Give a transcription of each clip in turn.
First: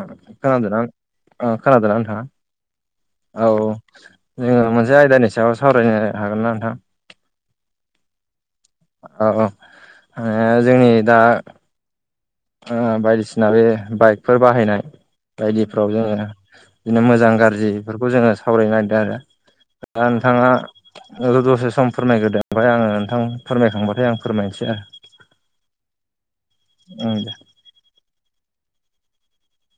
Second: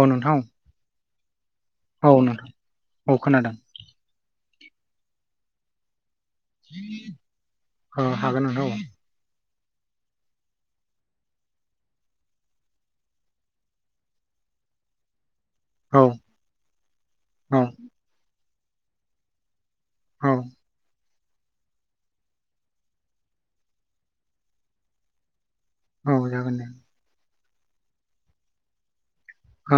औ नोंथां खोनादों दा। ओ खोनादोंना औ नोंथां नोंथाङा औ जोङो मोनसे आयदानि सायाव सावरायनो हागोन ना नोंथां। ओ हागोन नोंथां औ। औ औ ओ जोंनि दा ओ बायदिसिना बे बाइकफोर बाहायनाय। बायदिफ्राव जोङो औ बिदिनो मोजां गाज्रि औ इफोरखौ जोङो सावरायनो नागिरदों आरो दा औ नोंथाङा दसे सम फोरमायग्रोदो ओमफ्राय आङो नोंथां फोरमायखांबाथाय आं फोरमायनोसै आ औ जागोन दे औ दा। अ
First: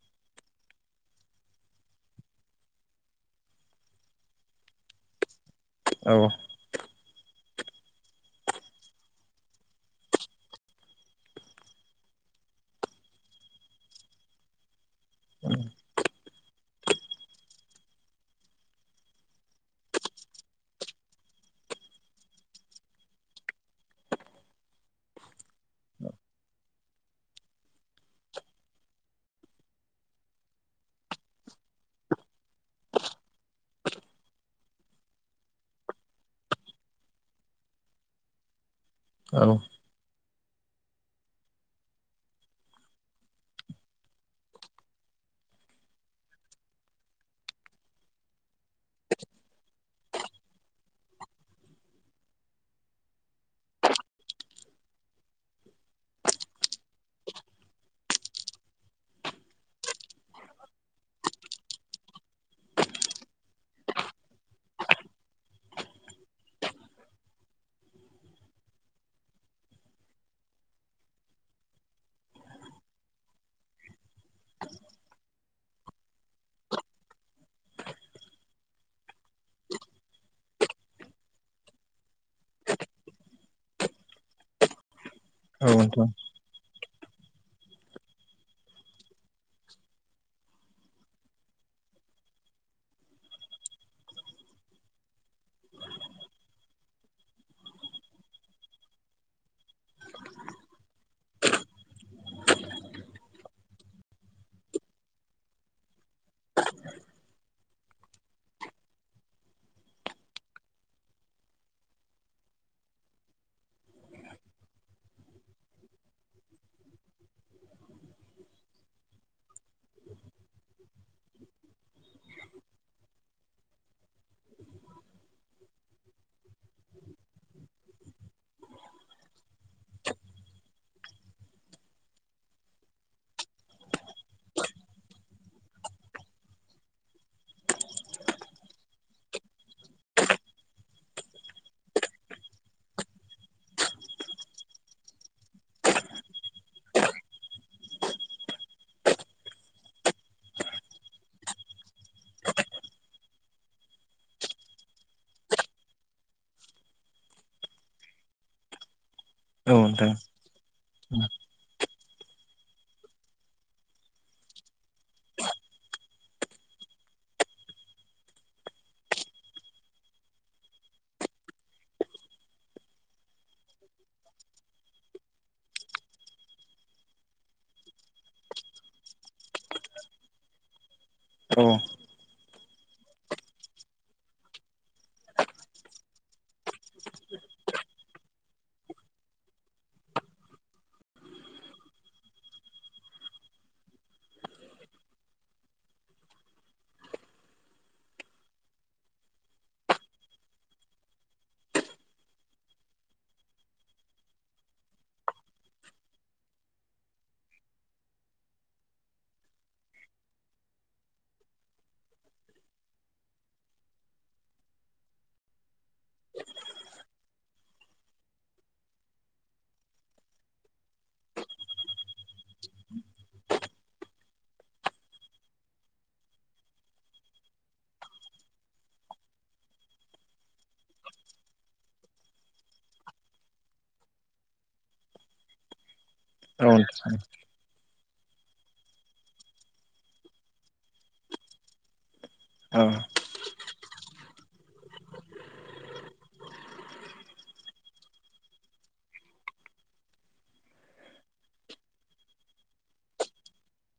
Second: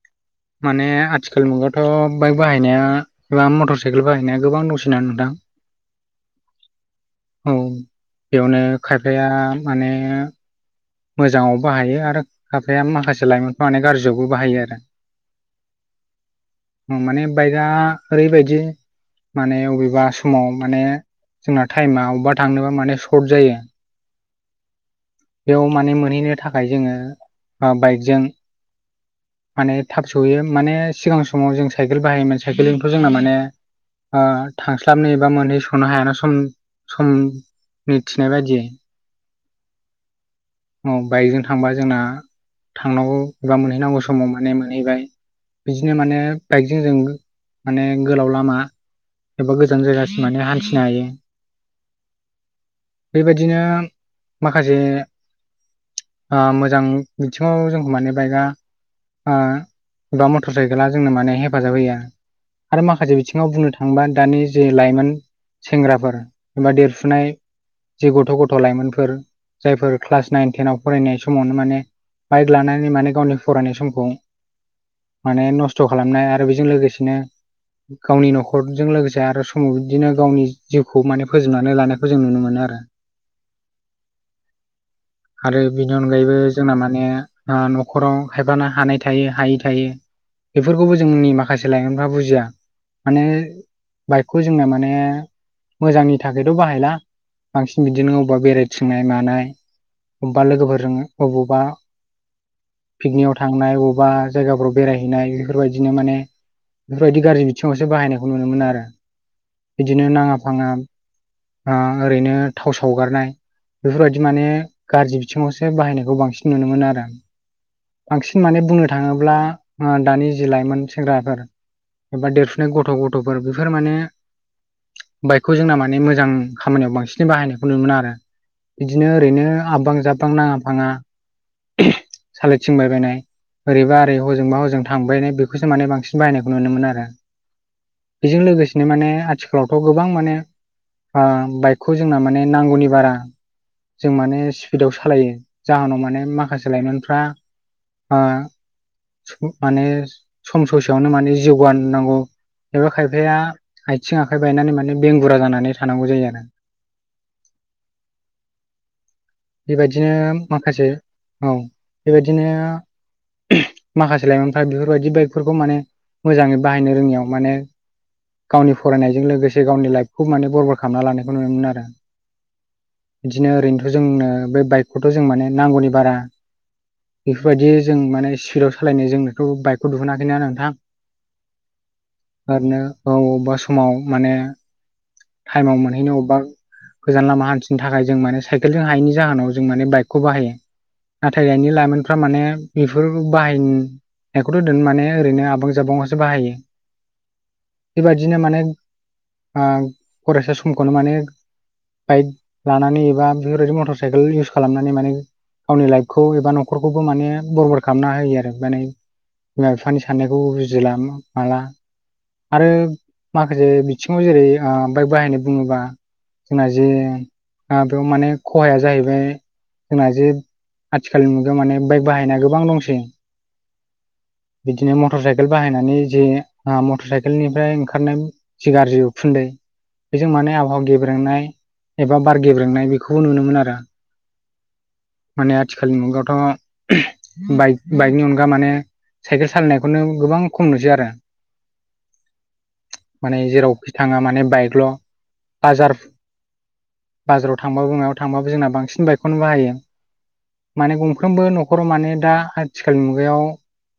[inaudible] माने आथिखाल मुगायावथ' बाइक बाहायनाया एबा मटर साइकेल बाहायनाया गोबां दंसिना नोंथां । औ। औ बेयावनो खायफाया माने। मोजाङाव बाहायो आरो खफाया माखासे लाइमोनफ्रा माने गाज्रियावबो बाहायो आरो। औ। माने बाइकआ ओरैबायदि माने अबेबा समाव माने जोंना टाइमा अबेबा थांनोबा माने सर्ट जायो । बेयाव माने मोनहैनो थाखाय जोङो बाइकजों माने थाब सहैयो माने सिगां समाव जों साइकेल बाहायोमोन साइकेलनिथ' जोंना माने ओ थांस्लाबनोबा मोनहै सोननो हायाना सम सम। मिथिनाय बायदियै औ। औ बाइकजों थांबा जोंना थांनांगौ एबा मोनहैनांगौ समाव माने मोनहैबाय । बिदिनो माने बाइकजों जों माने गोलाव लामा एबा गोजान जायगासिम मान हान्थिनो हायो । बेबायदिनो माखासे ओमोजां बिथिङाव जोंखौ माने बाइकआ ओ बा मटर साइकेला जोंनो माने हेफाजाब होयो। आरो माखासे बिथिङाव बुंनो थाङोबा दानि जे लाइमोन। सेंग्राफोर एबा देरफुनाय जि गथ' गथ' लाइमोनफोर जायफोर क्लास नाइन टेनाव फरायनाय समावनो माने बाइक लानानै माने गावनि फरायनाय समखौ माने नस्थ' खालामनाय आरो बेजों लोगोसेनो गावनि न'खरजों लोगोसे आरो समाव बिदिनो गावनि जिउखौ माने फोजोबनानै लानायखौ जों नुनो मोनो । आरो औ बिनि नोंथां अनगायैबो जोंना माने। ओ न'खराव खायफानो हानाय थायो हायै थायो। बेफोरखौबो जोंनि माखासे लाइमोनफ्रा बुजिया। माने बाइकखौ जोङो माने मोजांनि थाखायथ' बाहायला। बांसिन बिदिनो अबेबा बेरायथिंनाय मानाय अबेबा लोगोफोरजों बबावबा पिकनिकआव थांनाय बबेबा जायगाफ्राव बेरायहैनाय बेफोरबायदिनो माने बेफोरबायदि गाज्रि बिथिङावसो बाहायनायखौ नुनो मोनो आरो बिदिनो नाङा फाङा ओरैनो थाव सावगारनाय बेफोरबायदि माने गाज्रि बिथिङावसो बाहायनायखौ बांसिन नुनो मोनो आरो आं । बांसिन माने बुंनो थाङोब्ला ओ दानि जि लाइमोन सेंग्राफोर एबा देरफुनाय गथ' गथ'फोर बेफोर माने बाइकखौ जोंना माने मोजां खामानियाव बांसिन बिनि बाहायनायखौ नुनो मोना आरो बिदिनो ओरैनो आबबां जाबबां नाङा फाङा [inaudible] सालिथिंबायबायनाय ओरैबा ओरै हजोंबा हजों थांबायनाय बेखौसो माने बांसिन बायनायखौ नुनो मोन आरो । बेजों लोगोसेनो माने आथिखालावथ' गोबां माने ओ बाइकखौ जोंना माने नांगौनि बारा जों माने स्पिदाव सालायो जाहोनाव माने माखासे लाइमोनफ्रा ओ माने सम ससेयावनो माने जिउ गान नांगौ एबा खायफाया आथिं आखाइ बायनानै माने बेंगुरा जानानै थानांगौ जायो आरो [inaudible] औ बेबायदिनो नोंथां माखासे औ बेबायदिनो माखासे लाइमोनफ्रा बेफोरबायदि बाइकफोरखौ माने मोजाङै बाहायनो रोङियाव माने गावनि फरायनायजों लोगोसे गावनि लाइफखौ माने बरबाद खालामना लानायखौ नुनो मोनो आरो बिदिनो ओरैनोथ' जोंनो बे बाइकखौथ' जों माने नांगौनि बारा बेफोरबायदि जों माने स्पिडाव सालायनाय जोंनोखौ बाइकखौ दिहुनााखैना नोंथां औ आरोनो औ अबबेबा समाव माने थाइमाव मोनहैनो अबबा गोजान लामा हान्थिनो थाखाय जों माने साइकेल जों हायैनि जाहोनाव जों माने बाइकखौ बाहायो नाथाय दानि लाइमोनफ्रा माने बेफोर बाहाय बेखौथ' दोन माने ओरैनो आबां जाबां आवसो बाहायो बेबायदिनो माने आं फरायसा समखौनो माने बाइक लानानै एबा बेफोरबायदि मटर साइकेल इउस खालामनानै माने गावनि लाइफखौ एबा न'खरखौबो माने बरबाद खालामना होयो आरो माने बिमा बिफानि साननायखौबो बुजिला माला आरो माखासे बिथिङाव जेरै ओ बाइक बाहायनाय बुङो बा जोंना जे आ बेयाव माने खहाया जाहैबाय जोंना जे आथिखालनि मुगायाव माने बाइक बाहायनाया गोबां दंसै बिदिनो मटर साइकेल बाहायनानै जे ओ मटर साइकेलनिफ्राय ओंखारनाय जि गाज्रि उखुन दै बे बेजों माने आबहावा गेब्रेंनाय एबा बार गेब्रेंनाय बेखौबो नुनो मोनो आरो। माने आथिखालनि मुगायाव औ नोंथां । बाइकनि अनगा माने साइकेल सालायनायखौनो गोबां खम नुसै आरो औ माने जेरावखि थाङा माने बाइकल' बाजार बाजाराव थांबाबो मायाव थांबाबो जोंना बांसिन बाइकखौनो बाहायो । माने गंफ्रोमबो न'खराव माने दा आथिखालनि मुगायाव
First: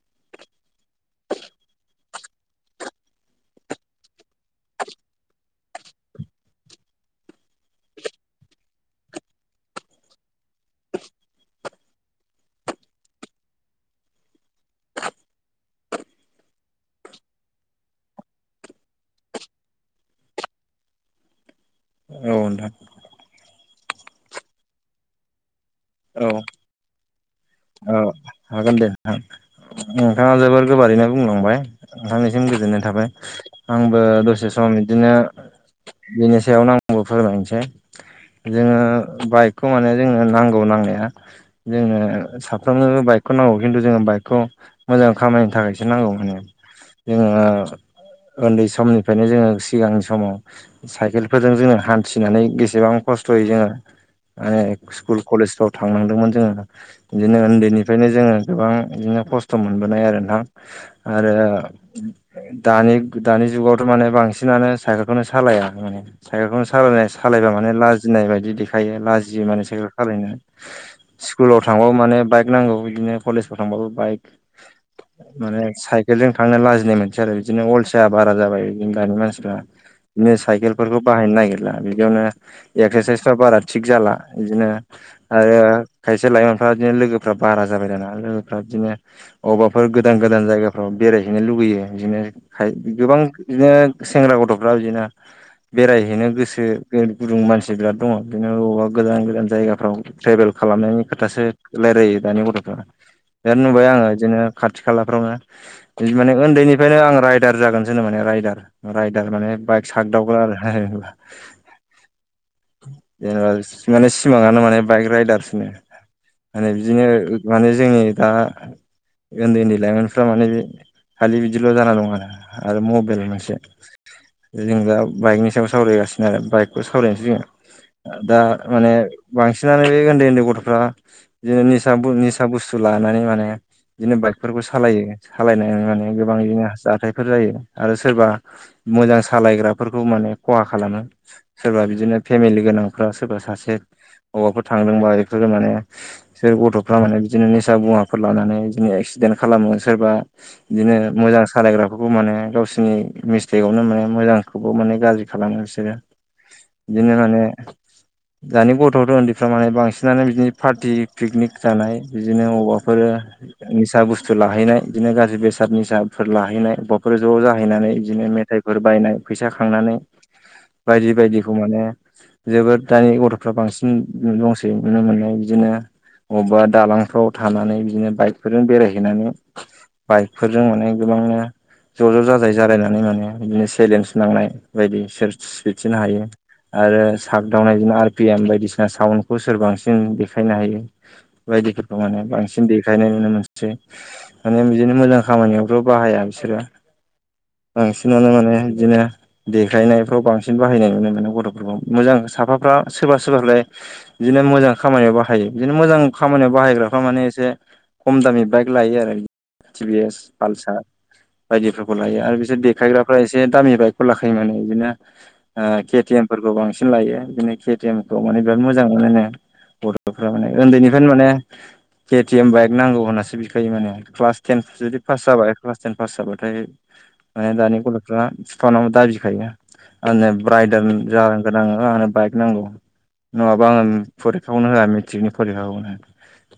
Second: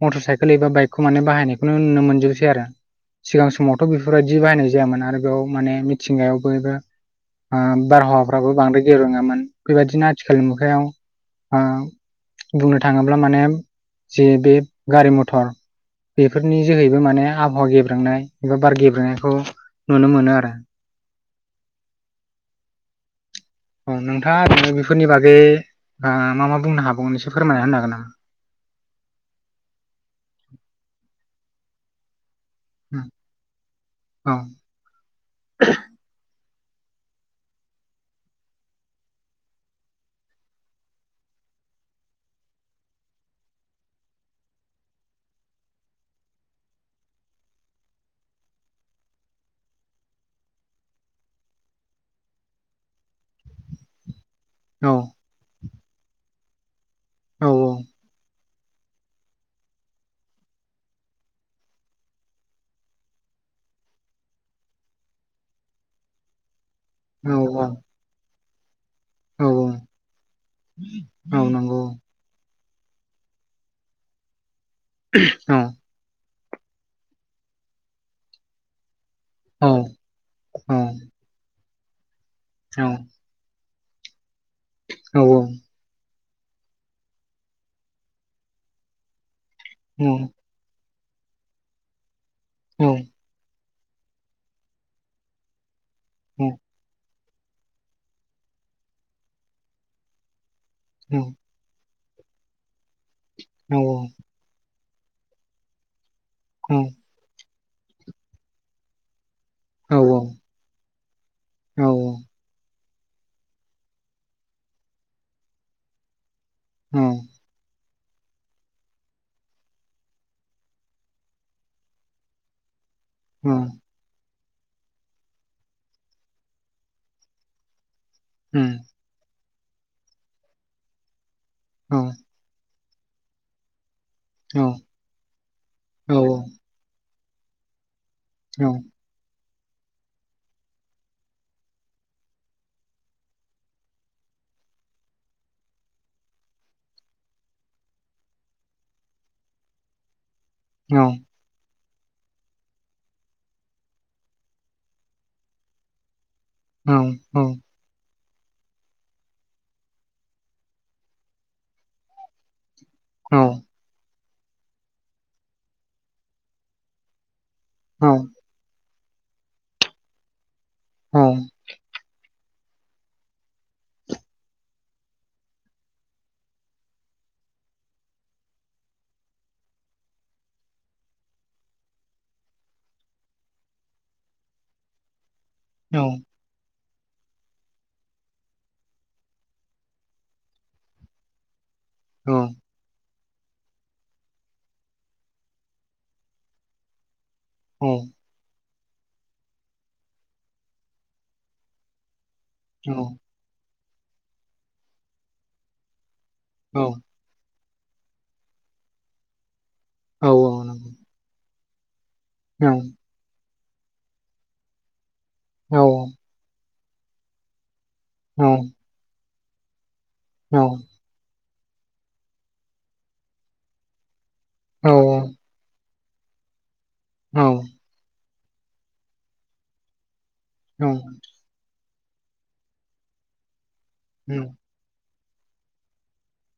मटर साइकेल एबा बाइकखौ माने बाहायनायखौनो नुनो मोनजोबसै आरो सिगां समावथ' बेफोरबायदि बाहायनाय जायामोन आरो बेयाव माने मिथिंगायाव बयबो ओ बारहावाफ्राबो बांद्राय गेब्रेंङामोन बेबायदिनो आथिखालनि मुगायाव ओ बुंनो थाङोब्ला माने जे बे गारि मथर बेफोरनि जोहैबो माने आबहावा गेब्रांनाय एबा बार गेब्रेनायखौ नुनो मोनो आरो औ नोंथां । औ नोंथाङा ओरैनो बेफोरनि बागै ओ औ मा मा बुंनो हाबाव़ एसे फोरमायना होनो हागोन औ नामा? हागोन दे नोंथां। नोंथाङा जोबोर गोबारैनो बुंलांबाय। नोंथांनि गोजोननाय थाबाय। आंबो औ दसे सम बिदिनो फिथायावनो आंबो फोरमायनोसै। जोङो बाइकखौ माने जोंनो नांगौ नांनाया जोंनो साफ्रोमबोनो बाइक खौ नांगौ खिन्थु जोङो बाइकखौ मोजां खामानिनो थाखायसो नांगौ माने। जोङो उन्दै समनिफ्रायनो जोङो सिगांनि समाव साइकेलफोरजों जोङो हान्थिनानै बेसेबां खस्थ'यै जोंङो माने औ स्कुल कलेजाव थांनांदोंमोन जोङो बिदिनो औ उन्दैनिफ्रायनो जोङो गोबां बिदिनो खस्थ' खथ मोनबोनाय आरो नोंथां आरो दानि दानि जुगावथ' माने बांसिन बुहुदानो साइकेलखौनो सालाया माने साइकेलखौनो सालायनाय औ सालायबा माने लाजिनाय बायदि देख खायो लाजियो औ माने साइेल सालायनो औ सकुलाव नंगौ थांबावो माने बाइक नांगौ बिदिनो कलेजाफोराव थांबाबो बाइक। औ माने साइकेल जों थांनो लाजिनाय मोनसै आरो बिदिनो अलसिया बारा जाबाय बिदिनो दानि मानसिफ्रा औ बिदिनो औ साइकेलफोरखौ बाहायनो नागिरला बिदियावनो औ एक्सारसाइसफ्रा बारा थिग जाला बिदिनो औ औ आरो खायसे लाइमोनफ्रा इदिनो लोगोफ्रा बारा जाबाय दाना लोगोफ्रा बिदिनो अबेबाफोर गोदान गोदान जायगाफ्राव बेरायहैनो लुबैयो बिदिनो हाइद उम औ गोबां बिदिनो सेंग्रा गथ'फ्रा बिदिनो बेरायहैनो गोसो गोर गुदुं मानसि बिराद दङ बिदिनो बबावबा गोजान गोजान जायगाफ्राव ट्रेभेल खालामनायनि खोथासो रायलायो दानि गथ'फ्रा। दानो औ नुबाय आङो बिदिनो खाथ खाथि खालाफ्रावनो माने उन्दैनिफ्रायनो आं राइदार जागोनसोनो माने रायदार रायदार माने बाइक औ साददावग्रा आरो। औ [inaudible] जेनेबा माने सिमाङानो माने बाइक राइदारसोनो। माने औ बिदिनो माने जोंनि दा उन्दै उन्दै लाइमोनफ्रा माने खालि बिदिल' जाना दं आरो आरो मब बेल मोनसे जों दा बाइकनि सायाव सावरायगासिनो आरो बाइकखौ सावरायनोसै जोङो। दा माने बांसिनानो बे उन्दै उन्दै गथ'फ्रा बिदिनो निसा बुं निसा बुस सु लानानै माने बिदिनो बाइकफोरबो सालायो सालायनानै माने गोबां इदिनो हास फोर जायो आरो सोरबा मोजां सालायग्राफोरखौ माने खहा खालामो। सोरबा बिदिनो फेमिलि गोनांफ्रा सोरबा सासे बबाफोर थांदोंबा एफोरो माने बिसोर गथ'फ्रा माने बिदिनो निसा मुवा फोर लानानै बिदिनो एक्सिडेन खालामो। सोरबा बिदिनो मोजां सालायग्रा बेफोरखौ माने गावसोरनि मिस्टेकआवनो माने मोजांखौबो माने गाज्रि खालामो इसोरो। बिदिनो माने दानि गथ'थ उन्दैफ्रा माने बांसिनानो बिदिनो पार्टि पिकनिक जानाय बिदिनो अबाव फोर निसा बुस्थु लाहैनाय बिदिनो गाज्रि बेसाद निसाफोर लाहैनाय बबाफोर ज' जा हैनानै बिदिनो मेथाइफोर बायनाय फैसा खांनानै बायदि बायदिखौ माने जोबोद दानि गथ'फ्रा बांसिन दंसै नुनो मोननाय बिदिनो बबेबा दालांफ्राव थानानै बिदिनो बाइकफोरजों बेरायहैनानै बाइकफोरजों माने गोबांनो ज' ज' जाजायै जालायनानै माने बिदिनो सेलेन्स नांनाय बायदि सोर स्पिदसिन हायो। आरो सागदावनायजोंनो आर पि एम बायदिसिना साउन्खौ सोर बांसिन देखायनो हायो बेबायदिखो [unintelligible] बांसिन देखायनाय नुनो मोनसै माने बिदिनो मोजां खामानियावथ' बाहाया बिसोरो। औ बांसिनानो माने। बिदिनो देखायनायफ्राव बांसिन बाहायनाय नुनो मोनो गथ'फोरखौ। मोजां साफाफ्रा औ सोरबा सोरबालाय बिदिनो मोजां खामानियाव बाहायो। बिदिनो मोजां खामानियाव औ बाहायग्रा से खम दामि बाइक लायो थि बियो औ औ पालसार नंगौ बायदि फोरखौ। लायो आरो बिसोर औ देखायग्राफ्रा एसे दामि बाइकखौ लाखायो माने बिदिनो औ के टि एम फोरखौ बांसिन लायो बिदिनो के टि एम खौ माने औ बिराद मोजां मोनो नो। गथ'फोरा माने औ उन्दैनिफ्रायनो मोनो। के टि एम बाइक नांगौ होननासो बिखायो माने ।क्लास टेन औ जुदि पास जाबाय क्लास टेन पास जाबाथाय, औ ओ- दानि गथ'फ्रा फिफानाव दाबिखायोना आनजाद राइदार औ जा गोनां आंनो बाइक नांगौ नङाबा आङो फरखियावनो होआलै। मेट्रिक नि फरिखानो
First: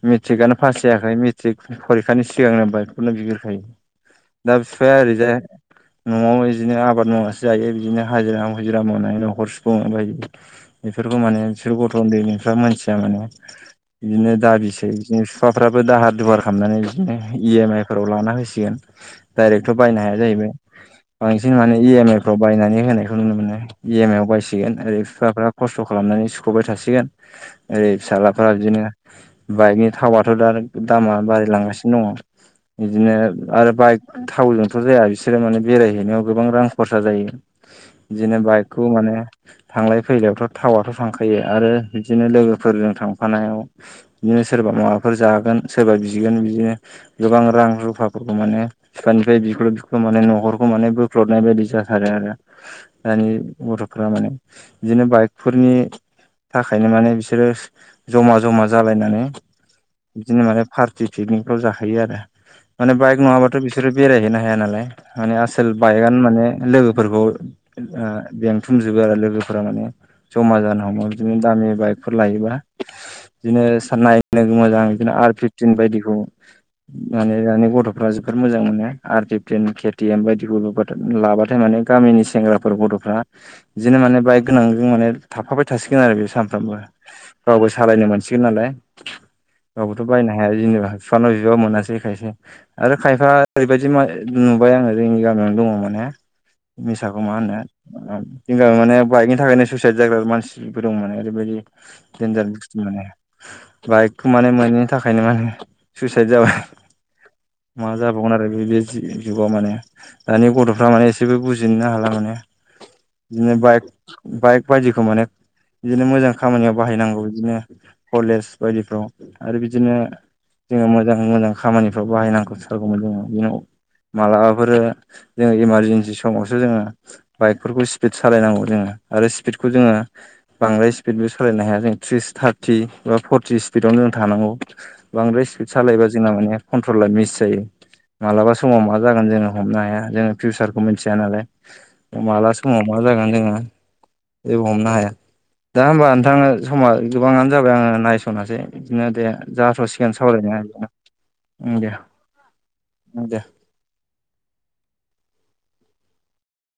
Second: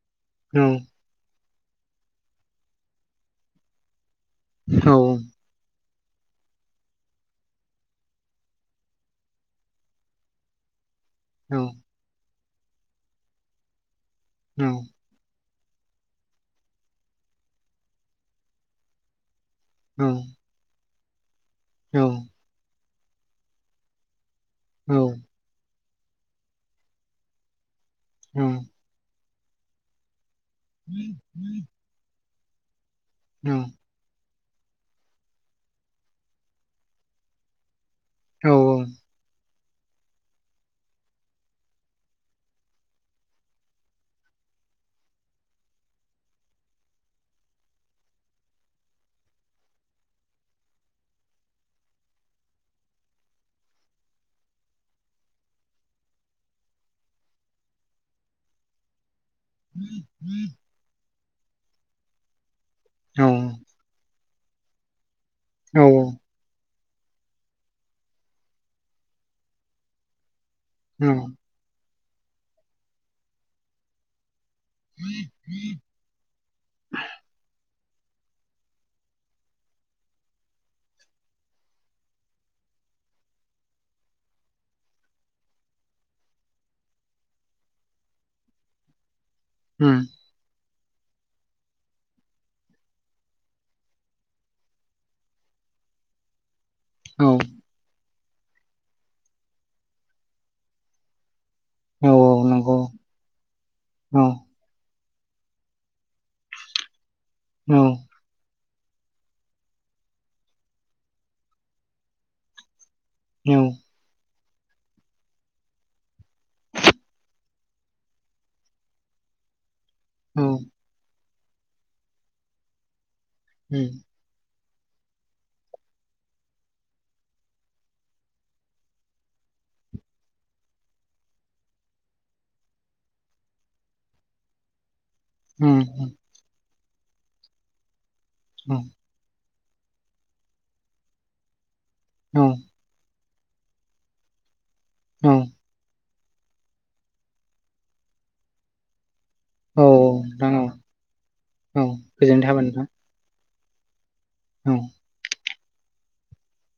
मेट्रिकआनो औ पास जायाखै मि थिग फरिखानि सिगांनो बाइकखौनो बिग्रोखायो दा औ फिफाया औ ओरैजाय न'आव इदिनो आबाद मावनासो जायो बिदिनो हाजिरा मुजिरा मावनानै न'खर सुफुंङो बाइदि। बेफोरखौ माने औ बिसोर गथ' उन्दैनिफ्रा मोनथियामोनना । बिदिनो दा बिसो फिफाफ्राबो दाहार दुवार खालामनानै बिदिनो इ एम आइ फोराव लाना होसिगोन। डाइरेक्टथ' बायनो हाया जाहैबाय बांसिन माने इ एम आइ फ्राव बायनानै होनाय। नुनो मोनो इ एम आव बायसिगोन ओरै फिफाफ्रा खस्थ' खालामनानै सुख'बाय थासिगोन। ओरै फिसालाफ्रा बिदिनो बाइकनि थावआथ' दा नों दामा बारिलांगासिनो दङ। बिदिनो आरो बाइक। थावजोंथ' जाया बिसोरो माने बेरायहैनायाव गोबां रां खरसा जायो। बिदिनो बाइकखौ माने थांलाय फैलायावथ' थावाथ' थांखायो आरो बिदिनो लोगोफोरजों थांफानायाव। बिदिनो सोरबा माबाफोर जागोन सोरबा बिगोन बिदिनो गोबां रां रुफाफोरखौ माने फिफानि। ओमफ्राय बिख्ल' बिख्ल' माने न'खरखौ माने बोख्लबनाय बायदि जाथारो आरो दानि गथ'फ्रा माने बिदिनो बाइकफोरनि थाखायनो माने बिसोरो ज'मा ज'मा जालायनानै बिदिनो माने पार्टि पिकनिकफ्राव जाहैयो आरो। माने बाइक नङाबाथ' बिसोरो बेरायहैनो हाया नालाय माने आसोल बाइकआनो माने लोगो‌ फोरखौ ओ लेंथुमजोबो आरो लोगोफोरा माने ज'मा जानो हमो बिदिनो दामि बाइकफोर लायोबा बिदिनो साननाय लोगो मोजां बिदिनो आर फिफटिन बायदिखौ मान दानि गथ' जोबोर मोजां मोनो आर टि के एम बायदि लाबाथाय माने गामिनि सेंग्राफोरबो दं। गथ'फ्रा बिदिनो माने बाइक गोनांजों माने थाफाबाय थासिगोन आरो बे सानफ्रामबो रावबो सालायनो मोनसिगोन नालाय उम गावबोथ' बायनो हाया जेनेबा बिफानाव बिबा मोनासै खायसे आरो खायफा ओरैबायदि म नुबाय आङो जोंनि गामियावनो दङ माने मिसाखौ औ मा औ होननो जों माने बाइकनि थाखायनो सुइसाइद जाग्रा मानसिबो दं माने ओरैबायदि [inaudible] औ नंगौ औ थाखायनो मा होनो सुइसाइत जाबाय औ मा जाव आरो जुगाव माने दानि गथ'फ्रा माने एसेबो बुजिनोनो हाला माने बिदिनो औ बाइक बाइक बायदिखौ माने बिदिनो मोजां खामानियाव बाहायनांगौ बिदिनो कलेज बायदिफ्राव आरो बिदिनो औ जोङो मोजां मोजां खामानिफ्राव बाहायनांथारगौमोन जोङो उम [inaudible] बे जोङो इमारजेेनसि समावसो जोङो बाइकफोरखौ स्पिड सालायनांगौ जोङो आरो स्पिड जोङो बांद्राय स्पिड सालायनो हाया फर्टि स्पिडावनो जों थानांगौ बांद्राय स्पिड उम सालायोबा जोंना माने कन्ट्रला मिस जायो। मालाबा समाव मा जागोन जोङो हमनो हाया जोङो फिउसारखौ मिथिया नालाय औ माला समाव मा जागोन जोङो जेबो हमनो हाया औ दा हबा नोंथाङनो समा गोबाङानो जाबाय आङो नायस'नोसै बिदिनो दे जाथ'सिगानो औ नोंथां सावराया औ हा औ दे गोजोननाय थाबाय नोंथां दे औ